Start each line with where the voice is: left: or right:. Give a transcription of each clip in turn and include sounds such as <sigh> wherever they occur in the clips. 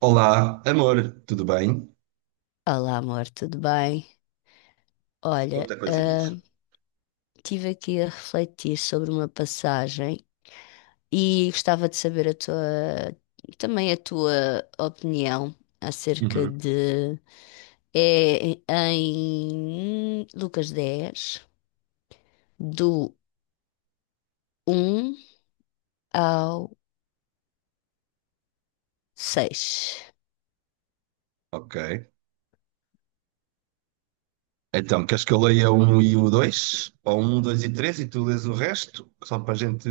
right: Olá, amor, tudo bem?
left: Olá, amor, tudo bem? Olha,
right: Outra coisinhas.
left: estive aqui a refletir sobre uma passagem e gostava de saber a tua, também a tua opinião acerca
right: Uhum.
left: de. É em Lucas 10 do um ao seis.
right: Ok. Então, queres que eu leia o um e o 2, ou um, 2 e 3 e tu lês o resto? Só para a gente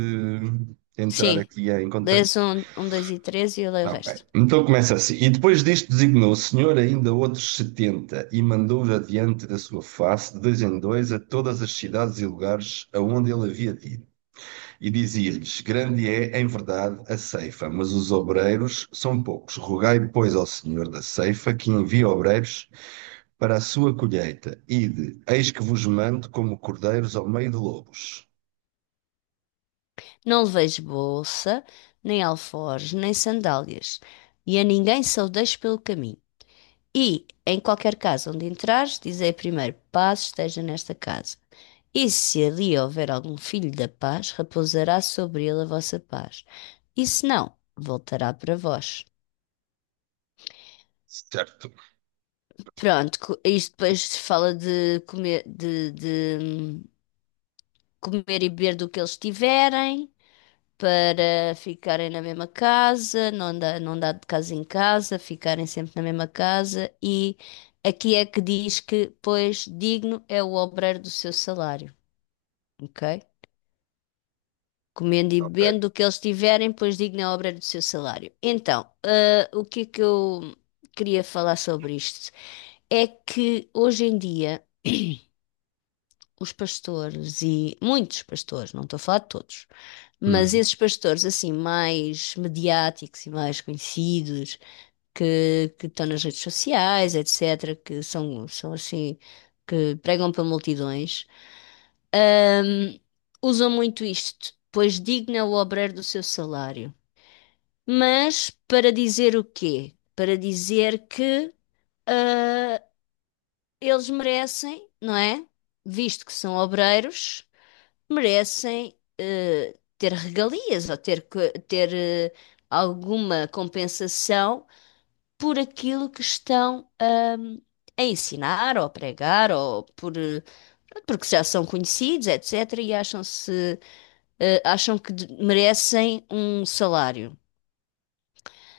right: entrar
left: Sim,
right: aqui em contexto.
left: lês um, dois e três e eu leio o
right: Ok.
left: resto.
right: Então começa assim. E depois disto designou o Senhor ainda outros setenta e mandou-os adiante da sua face, de dois em dois, a todas as cidades e lugares aonde ele havia dito. E dizia-lhes: Grande é, em verdade, a ceifa, mas os obreiros são poucos. Rogai, pois, ao Senhor da ceifa que envie obreiros para a sua colheita. Ide, eis que vos mando como cordeiros ao meio de lobos.
left: Não leveis bolsa, nem alforjes, nem sandálias, e a ninguém saudeis pelo caminho. E, em qualquer casa onde entrares, dizei primeiro: paz esteja nesta casa. E se ali houver algum filho da paz, repousará sobre ele a vossa paz. E se não, voltará para vós.
right: Certo,
left: Pronto, isto depois fala de comer, de comer e beber do que eles tiverem, para ficarem na mesma casa, não andar de casa em casa, ficarem sempre na mesma casa. E aqui é que diz que, pois, digno é o obreiro do seu salário, ok? Comendo e
right: ok.
left: bebendo o que eles tiverem, pois digno é o obreiro do seu salário. Então, o que é que eu queria falar sobre isto? É que hoje em dia. Os pastores e muitos pastores, não estou a falar de todos, mas
right: Uhum.
left: esses pastores assim mais mediáticos e mais conhecidos, que estão nas redes sociais, etc., são assim, que pregam para multidões, ahm, usam muito isto, pois digna o obreiro do seu salário. Mas para dizer o quê? Para dizer que ah, eles merecem, não é? Visto que são obreiros, merecem ter regalias ou ter alguma compensação por aquilo que estão a ensinar ou a pregar ou por porque já são conhecidos, etc., e acham-se acham que merecem um salário.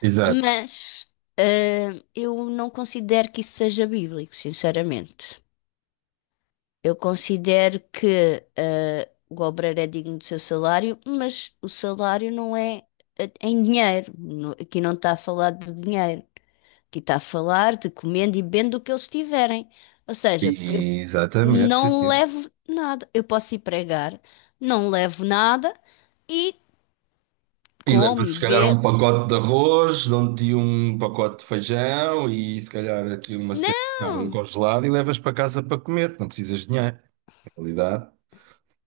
right: Exato.
left: Mas eu não considero que isso seja bíblico, sinceramente. Eu considero que o obreiro é digno do seu salário, mas o salário não é em dinheiro. Aqui não está a falar de dinheiro. Que está a falar de comendo e bebendo do que eles tiverem. Ou seja, eu
right: Exatamente, sim,
left: não
right: sim.
left: levo nada. Eu posso ir pregar, não levo nada e
right: E
left: come,
right: leva-se,
left: e
right: se calhar, um
left: bebe.
right: pacote de arroz, dão-te um pacote de feijão e, se calhar, aqui uma cena de carne
left: Não!
right: congelada e levas para casa para comer. Não precisas de dinheiro, na realidade.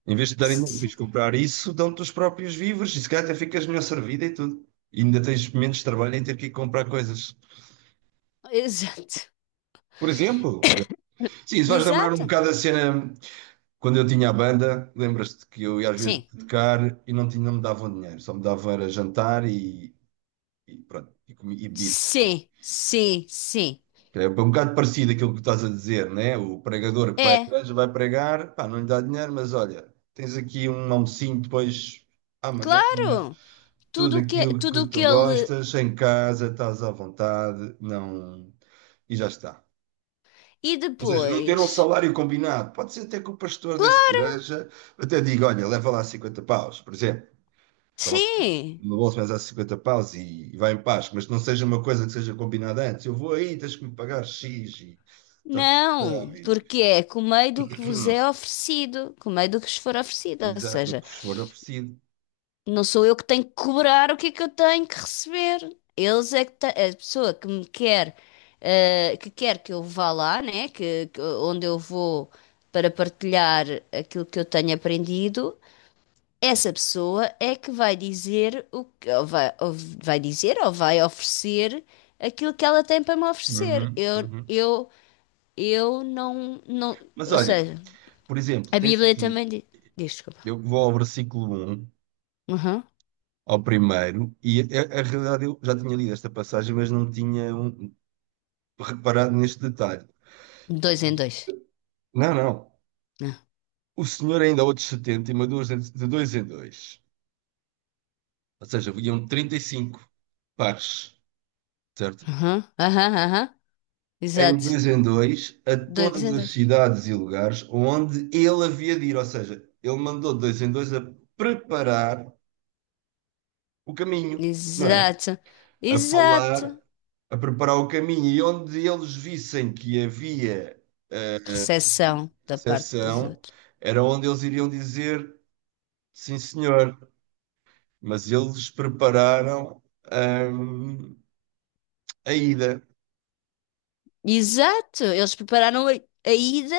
right: Em vez de darem
left: Se-
right: de comprar isso, dão-te os próprios víveres e se calhar até ficas melhor servida e tudo. E ainda tens menos trabalho em ter que ir comprar coisas.
left: Exato.
right: Por exemplo, sim,
left: <coughs>
right: isso vais lembrar um
left: Exato.
right: bocado a cena quando eu tinha a banda. Lembras-te que eu ia às vezes
left: Sim.
right: tocar e não, tinha, não me davam dinheiro, só me davam era jantar e pronto, e, comi, e bebido.
left: Sim, sim, sim.
right: É um bocado parecido aquilo que estás a dizer, né? O pregador que vai, à
left: É,
right: igreja, vai pregar, pá, não lhe dá dinheiro, mas olha, tens aqui um almocinho depois à manhã,
left: claro.
right: tudo aquilo que
left: Tudo o
right: tu
left: que ele.
right: gostas, em casa, estás à vontade, não, e já está.
left: E
right: Ou seja, não ter um
left: depois?
right: salário combinado. Pode ser até que o pastor dessa
left: Claro,
right: igreja até diga, olha, leva lá 50 paus, por exemplo. Então,
left: sim.
right: no bolso mas há 50 paus e vai em paz, mas não seja uma coisa que seja combinada antes. Eu vou aí, tens que me pagar X e... Tá, tá,
left: Não,
right: tá,
left: porque é comei do que vos é
right: <clears throat>
left: oferecido, comei do que vos for oferecido, ou
right: Exato, do
left: seja,
right: que vos for oferecido.
left: não sou eu que tenho que cobrar o que é que eu tenho que receber. Eles é que a pessoa que me quer, que quer que eu vá lá, né, onde eu vou para partilhar aquilo que eu tenho aprendido, essa pessoa é que vai dizer o que, ou vai dizer ou vai oferecer aquilo que ela tem para me oferecer.
right: Uhum,
left: Eu,
right: uhum.
left: eu eu não, não.
right: Mas
left: Ou
right: olha,
left: seja,
right: por exemplo,
left: a
right: tens
left: Bíblia
right: aqui,
left: também diz. Diz, desculpa.
right: eu vou ao versículo um
left: Uhum.
right: ao primeiro, e a, realidade eu já tinha lido esta passagem, mas não tinha reparado neste detalhe.
left: Dois em dois.
right: Não, não.
left: Né?
right: O senhor ainda há outros 70 e mandou-os de dois em dois. Ou seja, iam 35 pares, certo?
left: Uhum. Aham, uhum, aham. Exato.
right: Em dois, a
left: Dois
right: todas
left: em
right: as
left: dois.
right: cidades e lugares onde ele havia de ir. Ou seja, ele mandou de dois em dois a preparar o caminho, não é?
left: Exato.
right: A falar,
left: Exato.
right: a preparar o caminho. E onde eles vissem que havia eh,
left: Recessão da parte dos
right: recepção,
left: outros.
right: era onde eles iriam dizer sim, senhor, mas eles prepararam hum, a ida.
left: Exato. Eles prepararam a ida,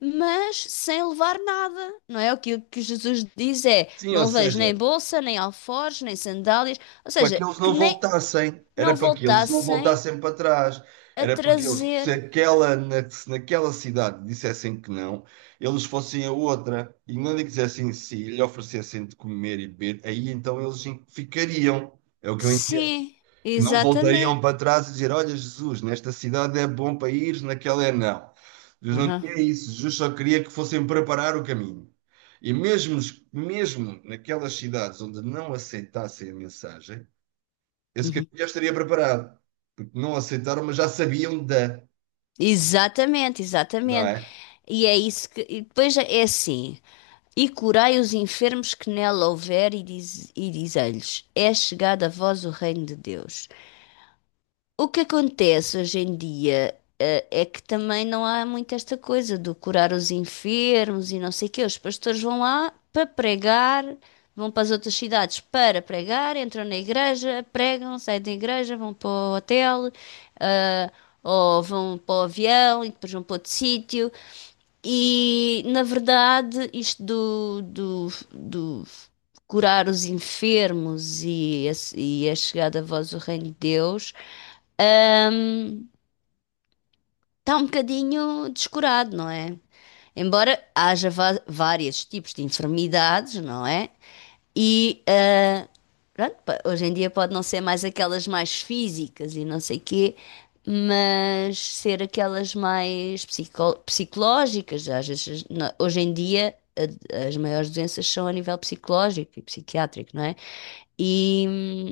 left: mas sem levar nada. Não é? O que Jesus diz é:
right: Sim, ou
left: não leveis nem
right: seja,
left: bolsa, nem alforjes, nem sandálias. Ou
right: para que
left: seja,
right: eles
left: que
right: não
left: nem
right: voltassem,
left: não
right: era para que eles não
left: voltassem
right: voltassem para trás.
left: a
right: Era porque eles,
left: trazer.
right: se aquela, se naquela cidade dissessem que não, eles fossem a outra e não lhe quisessem sim, lhe oferecessem de comer e beber, aí então eles ficariam. É o que eu entendo.
left: Sim,
right: Que não voltariam
left: exatamente.
right: para trás e dizer: Olha, Jesus, nesta cidade é bom para ir, naquela é não. Jesus não
left: Aham,
right: queria isso, Jesus só queria que fossem preparar o caminho. E mesmo, mesmo naquelas cidades onde não aceitassem a mensagem, esse
left: uhum.
right: caminho já estaria preparado. Porque não aceitaram, mas já sabiam da,
left: Exatamente,
right: não
left: exatamente.
right: é?
left: E é isso que. E depois é assim. E curai os enfermos que nela houver, e diz, e diz-lhes: é chegado a vós o reino de Deus. O que acontece hoje em dia, é que também não há muito esta coisa do curar os enfermos e não sei o quê. Os pastores vão lá para pregar, vão para as outras cidades para pregar, entram na igreja, pregam, saem da igreja, vão para o hotel ou vão para o avião e depois vão para outro sítio. E na verdade, isto do curar os enfermos e e a chegada a vós do Reino de Deus está um bocadinho descurado, não é? Embora haja vários tipos de enfermidades, não é? E pronto, hoje em dia pode não ser mais aquelas mais físicas e não sei quê, mas ser aquelas mais psicológicas. Às vezes, hoje em dia, as maiores doenças são a nível psicológico e psiquiátrico, não é? E,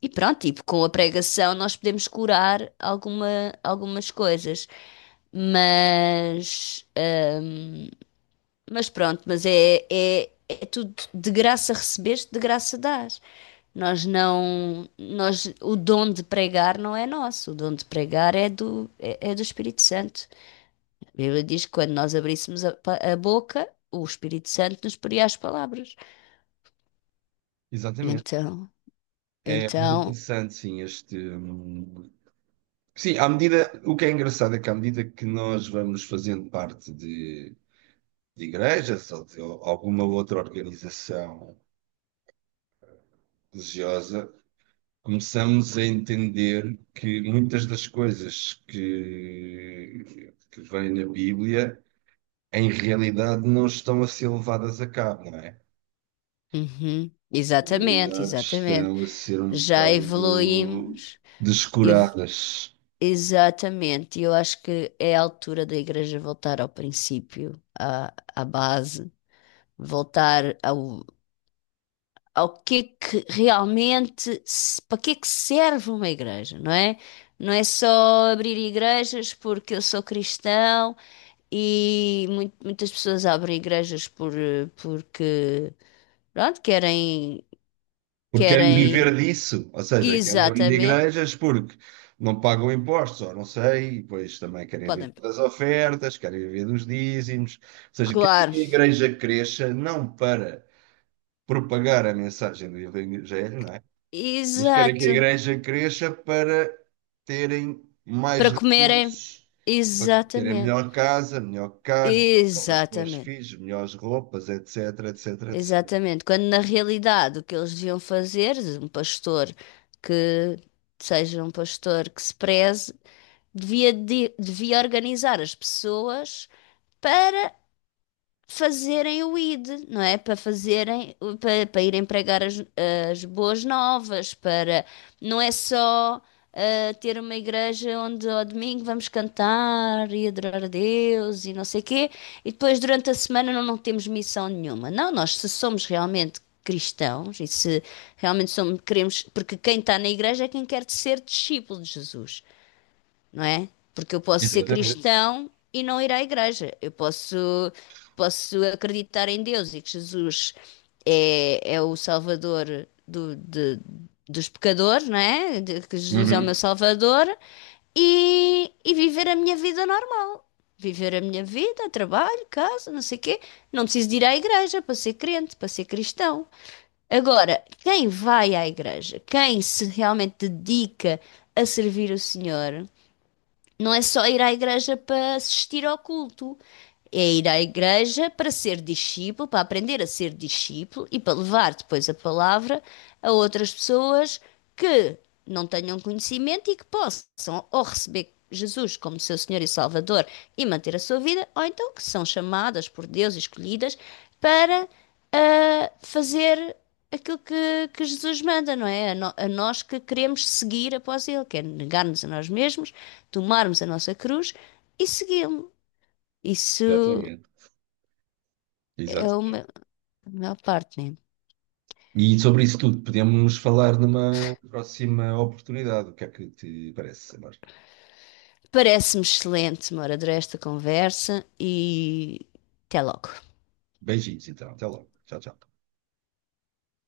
left: e pronto, tipo, com a pregação nós podemos curar algumas coisas, mas, mas pronto, mas é tudo de graça recebeste, de graça dás. Nós não, nós, O dom de pregar não é nosso, o dom de pregar é é do Espírito Santo. A Bíblia diz que quando nós abríssemos a boca, o Espírito Santo nos poria as palavras.
right: Exatamente.
left: Então,
right: É muito
left: então,
right: interessante, sim, este. Sim, à medida. O que é engraçado é que à medida que nós vamos fazendo parte de igrejas ou de alguma outra organização religiosa, começamos a entender que muitas das coisas que vêm na Bíblia, em realidade, não estão a ser levadas a cabo, não é?
left: uhum,
right: Em
left: exatamente,
right: realidade,
left: exatamente.
right: estão a ser um
left: Já
right: bocado
left: evoluímos, ev-
right: descuradas.
left: exatamente. E eu acho que é a altura da igreja voltar ao princípio, à, à base, voltar ao, ao que é que realmente, para que é que serve uma igreja, não é? Não é só abrir igrejas porque eu sou cristão e muitas pessoas abrem igrejas por, porque, pronto, querem,
right: Porque querem
left: querem,
right: viver disso, ou seja, querem abrir
left: exatamente,
right: igrejas porque não pagam impostos, ou não sei, pois também querem viver
left: podem,
right: das ofertas, querem viver dos dízimos, ou seja, querem
left: claro,
right: que a igreja cresça não para propagar a mensagem do Evangelho, não é? Mas querem que a
left: exato,
right: igreja cresça para terem mais
left: para comerem,
right: recursos, para terem
left: exatamente,
right: melhor casa, melhor carro, melhor escolas para os
left: exatamente.
right: filhos, melhores roupas, etc, etc, etc.
left: Exatamente. Quando na realidade o que eles deviam fazer, um pastor que seja um pastor que se preze, devia, devia organizar as pessoas para fazerem o ID, não é? Para fazerem, para, para irem pregar as, as boas novas, para não é só ter uma igreja onde ao domingo vamos cantar e adorar a Deus e não sei quê, e depois durante a semana não, não temos missão nenhuma. Não, nós se somos realmente cristãos e se realmente somos, queremos, porque quem está na igreja é quem quer ser discípulo de Jesus, não é? Porque eu posso ser
right: Exatamente.
left: cristão e não ir à igreja. Eu posso, posso acreditar em Deus e que Jesus é, é o Salvador dos pecadores, não é? Que Jesus é o meu
right: Uhum.
left: Salvador e viver a minha vida normal. Viver a minha vida, trabalho, casa, não sei o quê. Não preciso de ir à igreja para ser crente, para ser cristão. Agora, quem vai à igreja, quem se realmente dedica a servir o Senhor, não é só ir à igreja para assistir ao culto, é ir à igreja para ser discípulo, para aprender a ser discípulo e para levar depois a palavra a outras pessoas que não tenham conhecimento e que possam ou receber Jesus como seu Senhor e Salvador e manter a sua vida, ou então que são chamadas por Deus, e escolhidas, para fazer aquilo que Jesus manda, não é? A, a nós que queremos seguir após Ele, que é negar-nos a nós mesmos, tomarmos a nossa cruz e segui-lo. Isso
right: Exatamente.
left: é uma
right: Exatamente.
left: a maior parte, né?
right: E sobre isso tudo podemos falar numa próxima oportunidade. O que é que te parece, Amor?
left: Parece-me excelente, Mora, esta conversa e até logo.
right: Beijinhos, então. Até logo. Tchau, tchau.